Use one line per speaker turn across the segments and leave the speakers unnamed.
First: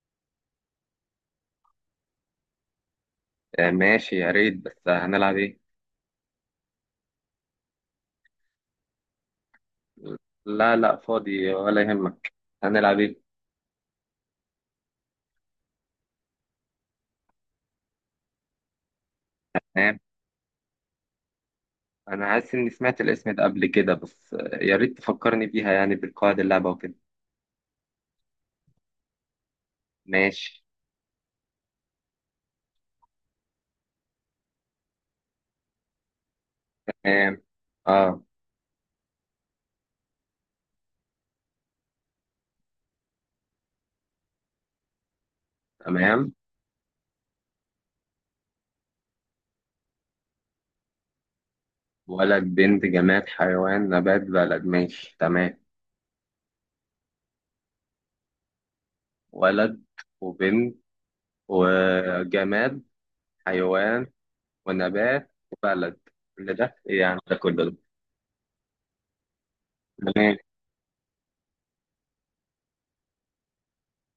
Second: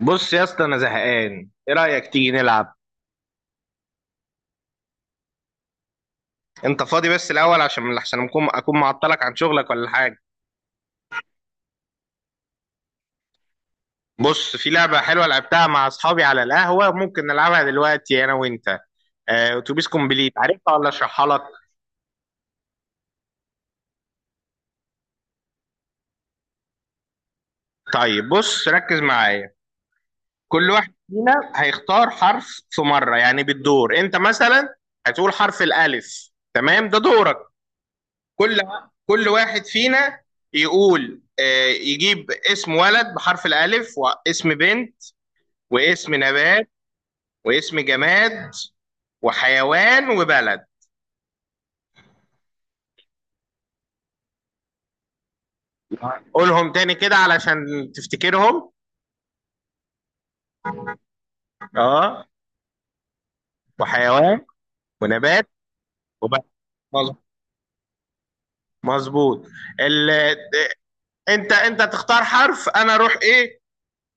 بص يا اسطى، انا زهقان. ايه رايك تيجي نلعب؟
آه، ماشي، يا ريت. بس هنلعب ايه؟
انت فاضي بس الاول، عشان اكون معطلك عن شغلك ولا حاجه؟
لا، لا، فاضي ولا يهمك. هنلعب ايه؟
بص، في لعبه حلوه لعبتها مع اصحابي على القهوه. ممكن نلعبها دلوقتي انا وانت؟ اتوبيس
تمام.
كومبليت، عارفها ولا اشرحها لك؟
انا حاسس اني سمعت الاسم ده قبل كده، بس يا ريت تفكرني بيها، يعني بالقواعد اللعبة وكده.
طيب بص، ركز معايا.
ماشي.
كل واحد فينا هيختار حرف في مره، يعني بالدور. انت مثلا هتقول حرف الالف، تمام؟ ده
تمام.
دورك.
اه.
كل كل واحد فينا يقول، يجيب اسم ولد بحرف الألف، واسم بنت، واسم
تمام.
نبات، واسم جماد، وحيوان، وبلد.
ولد، بنت، جماد، حيوان، نبات، بلد، ماشي تمام.
قولهم تاني كده علشان تفتكرهم.
ولد، وبنت،
اه.
وجماد، حيوان،
وحيوان،
ونبات،
ونبات،
وبلد.
وبلد.
كل ده ايه
مظ-
يعني؟ ده كله ده؟
مظبوط. ال...
تمام.
انت تختار حرف، انا اروح ايه؟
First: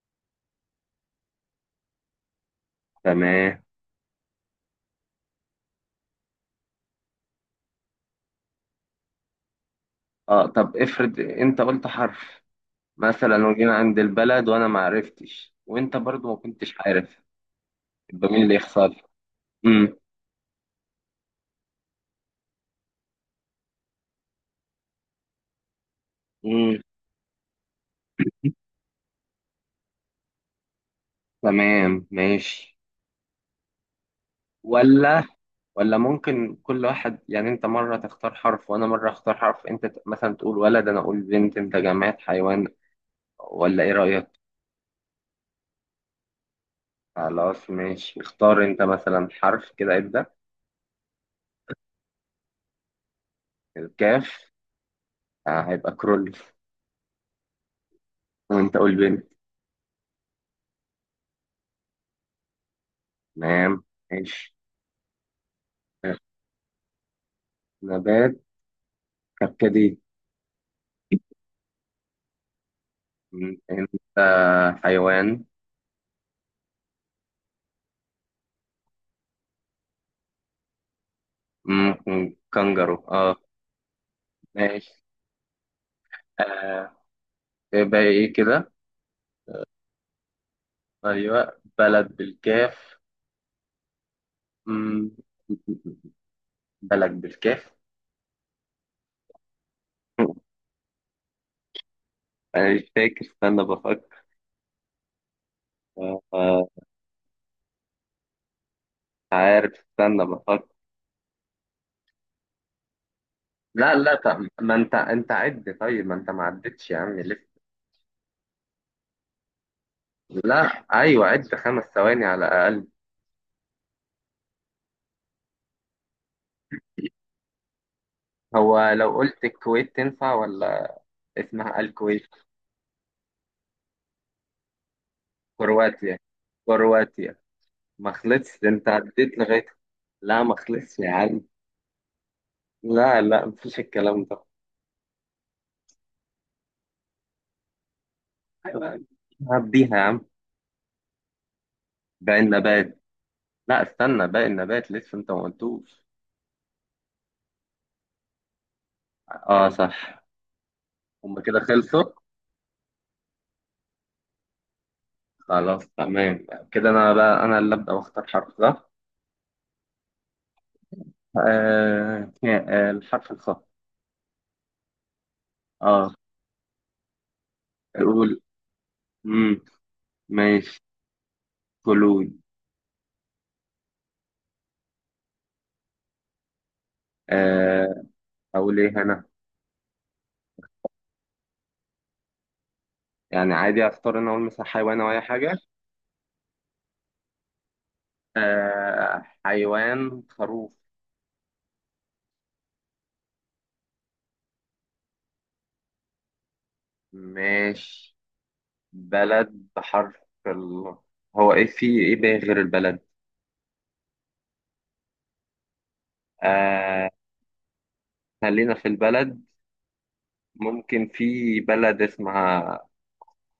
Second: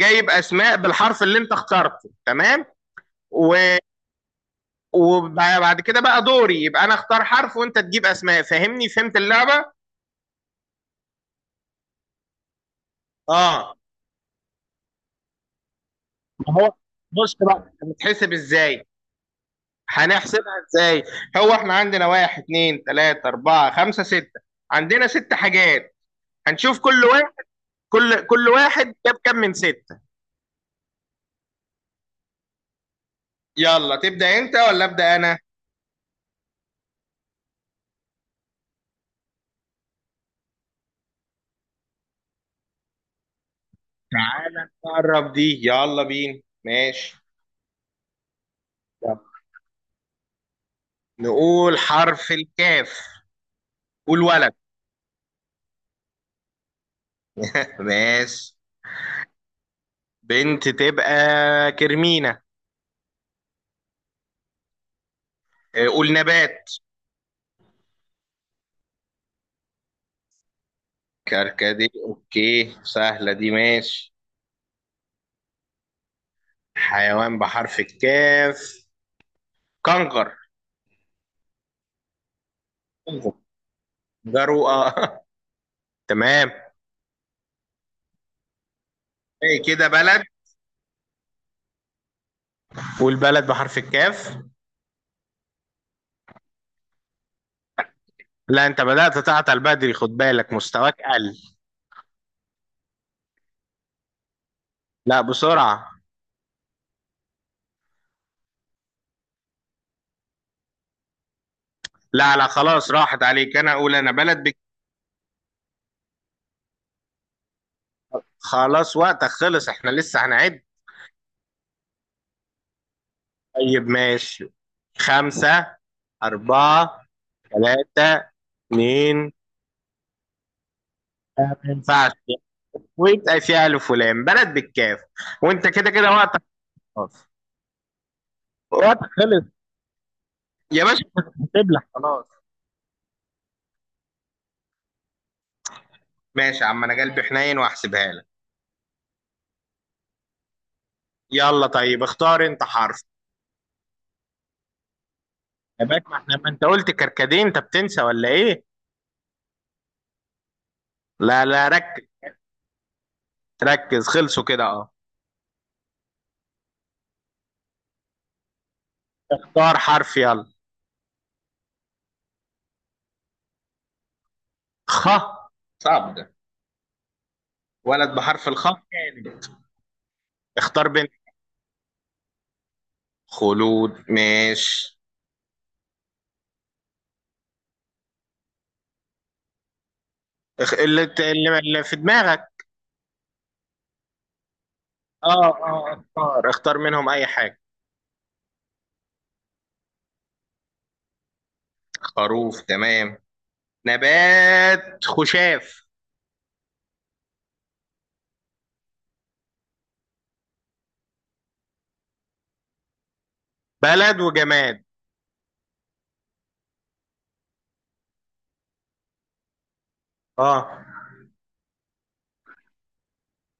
جايب اسماء بالحرف اللي انت اخترته، تمام؟ و...
تمام.
وبعد كده بقى دوري، يبقى انا اختار حرف وانت تجيب اسماء. فاهمني؟ فهمت اللعبة؟
اه، طب افرض انت قلت حرف مثلا،
اه،
وجينا عند البلد وانا ما عرفتش وانت برضو ما
ما هو
كنتش عارف،
بص بقى،
يبقى
بتحسب
مين اللي
ازاي؟
يخسر؟ امم.
هنحسبها ازاي؟ هو احنا عندنا واحد، اتنين، تلاتة، اربعة، خمسة، ستة. عندنا ست حاجات. هنشوف
امم.
كل واحد، كل واحد جاب كام من ستة.
تمام ماشي.
يلا، تبدأ انت ولا ابدأ
ولا
انا؟
ولا، ممكن كل واحد يعني، انت مرة تختار حرف وانا مرة اختار حرف، انت مثلا تقول ولد، انا اقول بنت، انت جماد حيوان، ولا ايه رأيك؟
تعالى نقرب دي، يلا بينا ماشي.
خلاص ماشي، اختار انت مثلا
يلا.
حرف كده، ابدأ.
نقول حرف الكاف. قول
الكاف.
ولد.
آه، هيبقى كرول.
ماشي.
وانت قول بنت.
بنت تبقى كرمينة.
تمام. ماشي.
اه، قول نبات.
نبات: كركديه.
كركديه، اوكي، سهلة دي
انت.
ماشي.
حيوان.
حيوان بحرف الكاف، كنغر.
ممكن كنجرو، اه.
جرو.
ماشي.
تمام.
آه. يبقى ايه كده؟
ايه كده؟ بلد.
ايوه، بلد بالكاف.
والبلد بحرف الكاف.
م- بلد بالكاف.
لا، انت بدأت تعطل بدري، خد بالك، مستواك قل.
انا مش فاكر، استنى بفكر.
لا، بسرعة.
آه، آه، عارف، استنى بفكر.
لا لا، خلاص راحت عليك، انا
لا،
اقول انا
لا،
بلد
طب
بك.
ما انت عد، طيب ما انت ما عدتش يا عم لسه.
خلاص، وقتك خلص، احنا لسه هنعد.
لا. ايوه، عد 5 ثواني على الاقل.
طيب ماشي. خمسة، أربعة، ثلاثة،
هو لو
اتنين.
قلت الكويت، تنفع ولا؟
لا، ما
اسمها
ينفعش،
الكويت.
ويبقى فيها ألف ولام، بلد بالكاف. وأنت كده كده
كرواتيا!
وقتك. خلاص
كرواتيا! ما خلصش، ده انت
وقتك
عديت
خلص.
لغايه. لا، ما
يا
خلصش
باشا
يا
كنت
عم.
هتبلع، خلاص.
لا، لا، مفيش الكلام ده.
ماشي يا عم، أنا قلبي حنين وهحسبها لك.
أيوة، هديها يا عم.
يلا طيب،
باقي
اختار انت
النبات.
حرف.
لا، استنى، باقي النبات لسه، انت ما
يا
قلتوش.
باك، ما احنا، ما انت قلت كركديه؟ انت بتنسى ولا ايه؟
اه، صح. هما
لا
كده
لا،
خلصوا؟
ركز. ركز، خلصوا كده، اه.
خلاص، تمام. كده انا بقى، انا اللي ابدا واختار حرف، صح؟
اختار حرف يلا.
آه، آه، الحرف الخاء.
خ. صعب
اه.
ده. ولد
اقول.
بحرف الخاء كانت.
امم. ماشي.
اختار بنت.
فلوي.
خلود، ماشي.
آه. اقول ايه انا؟
اخ... اللي... ت- اللي اللي في دماغك.
يعني عادي، اختار؟ انا اقول مثلا حيوان او اي حاجه.
اه اه، اختار منهم اي حاجة.
آه، حيوان: خروف.
خروف، تمام. نبات، خشاف.
ماشي. بلد بحرف ال. هو ايه في ايه بقى غير البلد؟
بلد وجماد.
آه. خلينا في البلد.
اه.
ممكن في بلد اسمها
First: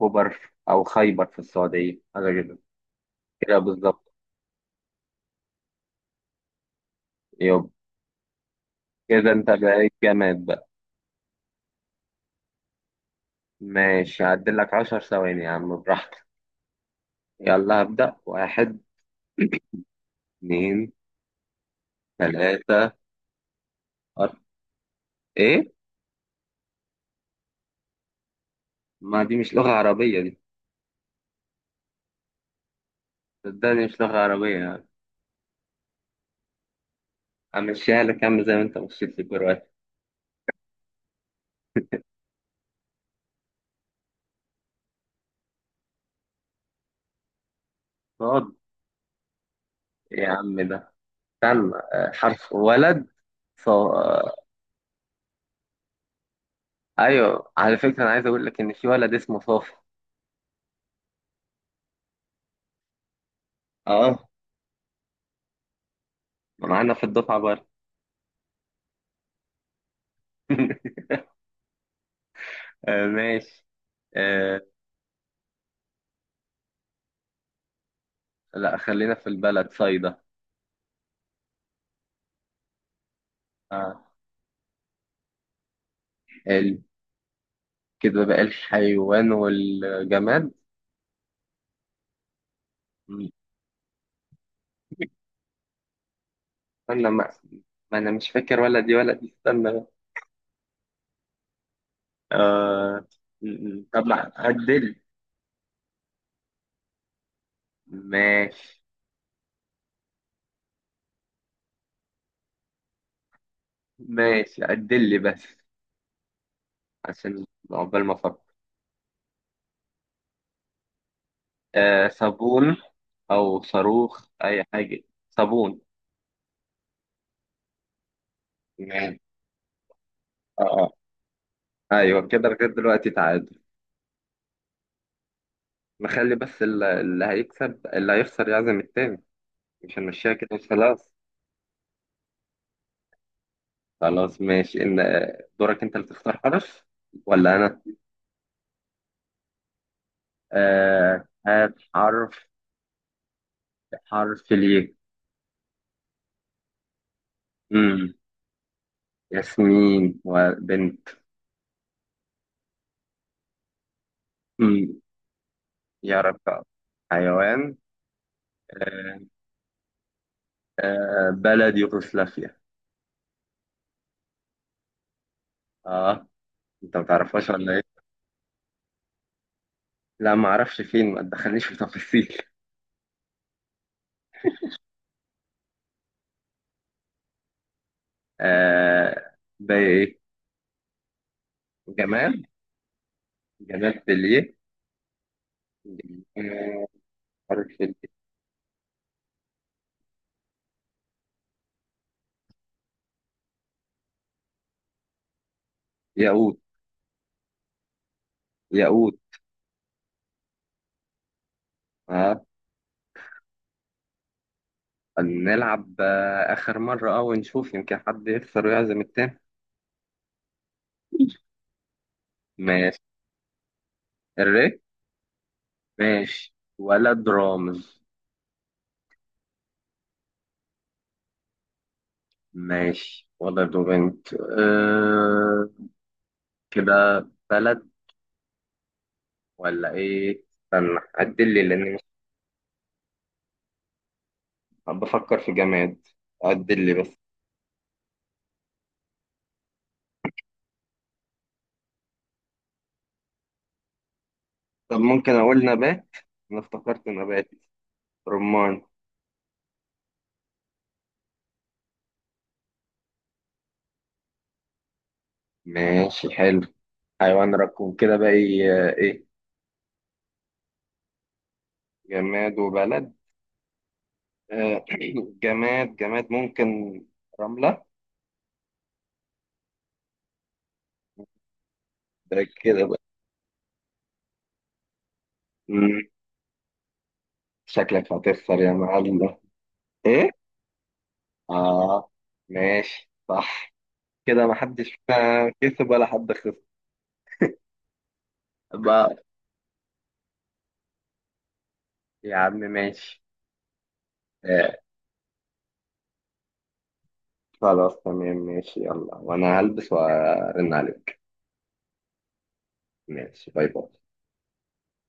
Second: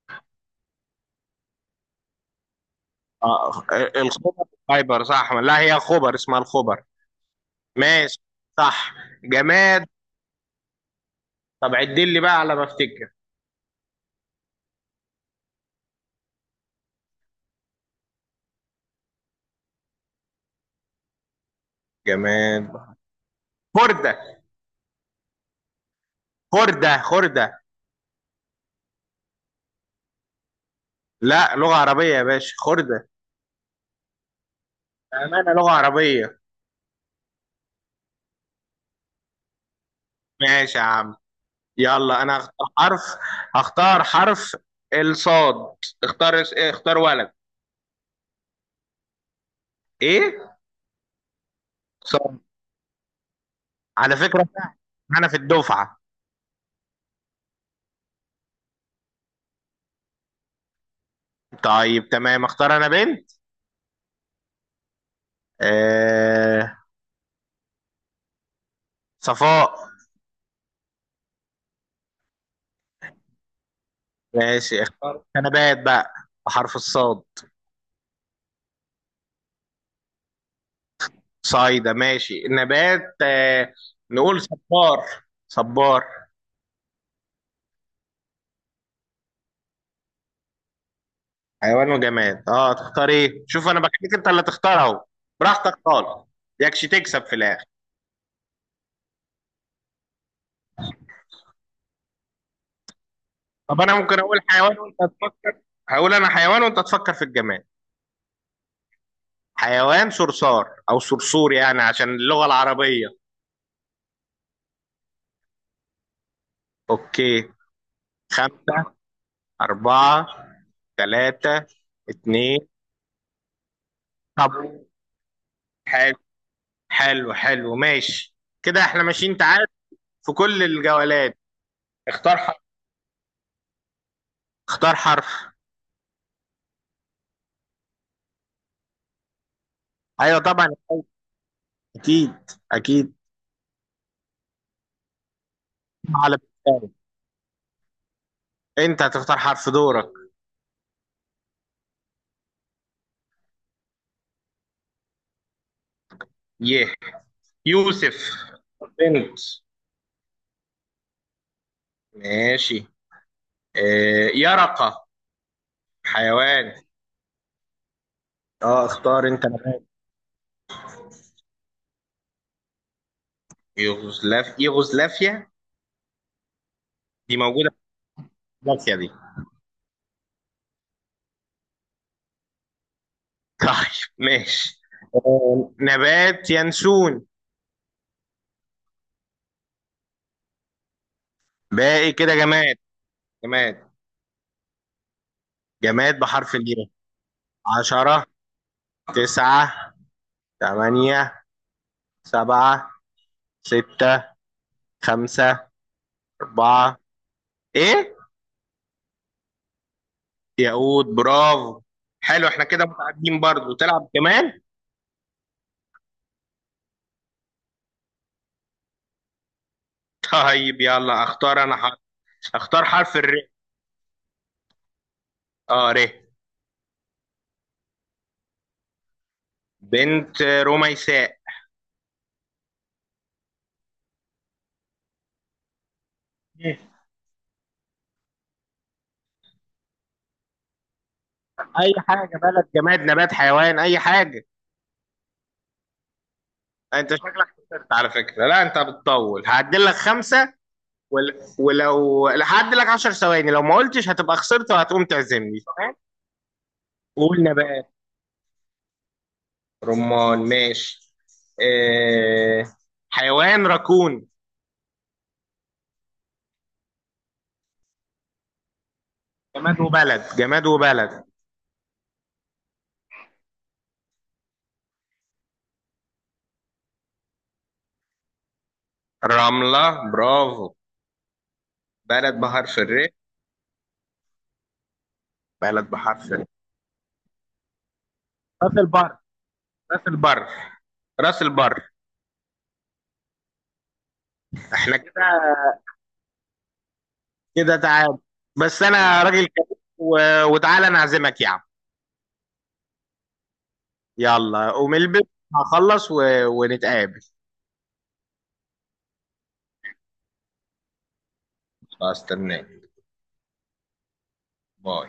خبر او خيبر في السعودية، حاجة كده. كده
اه،
بالظبط.
الخبر. خيبر؟ صح. لا، هي خبر، اسمها الخبر.
يب.
ماشي. صح.
كده انت
جماد.
بقيت جامد بقى.
طب عدل لي بقى على ما افتكر.
ماشي، هعدل لك 10 ثواني يا عم، براحتك. يلا هبدأ. واحد. اتنين.
جماد،
تلاتة. أربعة.
خردة.
ايه؟
خردة خردة.
ما دي مش لغة عربية دي.
لا، لغة عربية يا باشا، خردة.
صدقني مش لغة عربية.
أمانة لغة عربية.
همشيها لك يا عم زي ما انت مشيت لي كرواتي.
ماشي يا عم. يلا أنا هختار حرف. هختار حرف الصاد. اختار ولد.
يا
إيه؟
عم، ده استنى.
صاد.
حرف ولد. صو...
على
آه،
فكرة، أنا في الدفعة.
ايوه، على فكره، انا عايز اقول لك ان في ولد اسمه صافي.
طيب تمام، اختار أنا بنت.
اه،
آه...
معانا في الدفعه برضه.
صفاء.
آه، ماشي. آه.
ماشي، اختار أنا بقى بحرف الصاد.
لا، خلينا في البلد: صيدا.
صايدة، ماشي. نبات،
آه.
نقول صبار. صبار.
ال... كده بقى الحيوان والجماد.
حيوان وجماد، اه. تختار
م.
ايه؟ شوف انا بخليك انت اللي تختار اهو. براحتك خالص. يكش
استنى،
تكسب في الاخر.
ما انا مش فاكر، ولا دي ولا دي، استنى بقى. آه... م-
طب
م.
انا
طب
ممكن اقول حيوان
عدل.
وانت تفكر. هقول انا حيوان وانت تفكر في الجماد.
ماشي.
حيوان، صرصار او صرصور، يعني عشان اللغة العربية.
ماشي، عدل لي بس، عشان
اوكي.
عقبال ما افكر.
خمسة، أربعة، ثلاثة،
آه،
اتنين.
صابون. أو صاروخ،
طب.
أي حاجة. صابون.
حلو. حلو حلو، ماشي. كده احنا
تمام.
ماشيين تعادل في كل
اه،
الجولات.
اه، أيوه كده،
اختار
لغاية دلوقتي تعادل.
اختار حرف.
نخلي بس اللي هيكسب، اللي هيخسر يعزم التاني. مش هنمشيها
ايوه
كده
طبعا،
وخلاص.
اكيد اكيد.
خلاص ماشي. إن دورك أنت اللي تختار
على
حرف،
بالتالي.
ولا أنا؟
انت هتختار حرف، دورك.
آه، هات حرف. حرف ليه؟
ي.
مم.
يوسف. بنت.
ياسمين. وبنت.
ماشي.
مم.
يرقة.
يا رب.
حيوان.
حيوان.
اه،
آه،
اختار انت نبات.
آه، بلد: يوغوسلافيا.
يغزلافيا.
اه. انت ما
دي
تعرفهاش
موجودة
ولا
في
ايه؟
يغزلافيا دي.
لا، ما اعرفش فين، ما تدخلنيش في تفاصيل.
طيب ماشي. نبات، ينسون.
آه. بايه؟
باقي كده
جمال.
جماد. جماد.
جمال بليه.
جماد بحرف
آه،
الياء.
حرف ال-.
عشرة، تسعة، تمانية، سبعة، ستة، خمسة،
ياقوت.
أربعة. إيه؟
ياقوت.
ياقوت، برافو.
اه.
حلو، إحنا كده متعادلين، برضه تلعب كمان؟
نلعب اخر مره، ونشوف يمكن حد يخسر ويعزم التاني.
طيب يلا، أختار أنا حرف. أختار
ماشي.
حرف الر.
الري.
ر.
ماشي، ولد: رامز.
بنت رميساء.
ماشي، ولد وبنت. آه. كده بلد، ولا ايه؟ استنى، عدل لي لاني
أي
مش-.
حاجة، بلد، جماد، نبات، حيوان، أي حاجة.
بفكر في جماد. عدل لي
أنت
بس.
شكلك خسرت على فكرة. لا، أنت بتطول، هعدل لك خمسة. ولو هعدل لك 10 ثواني، لو ما قلتش هتبقى خسرت
طب
وهتقوم
ممكن
تعزمني،
أقول
تمام؟
نبات؟ أنا افتكرت
قول
نبات.
نبات.
رمان.
رمان، ماشي. آه... حيوان راكون.
ماشي حلو. حيوان ركون، كده بقى إيه؟ إيه؟
جماد وبلد. جماد وبلد.
جماد وبلد. آه، جماد، جماد، ممكن رملة.
رملة، برافو. بلد
ده
بحرف
كده بقى.
الر. بلد
مم،
بحرف ال-
شكلك هتخسر يا
راس البر.
معلم.
راس
إيه؟
البر. راس البر.
آه، ماشي صح. كده
احنا
محدش
كده كده.
فينا كسب ولا حد خسر.
كده تعادل. بس
بقى.
انا راجل كبير. و... وتعالى انا اعزمك يا عم.
يا عم ماشي.
يلا
آه،
قوم البس. هخلص ونتقابل.
خلاص تمام ماشي، يلا وأنا هلبس وأرن عليك.
استناك.
ماشي، باي باي.
باي.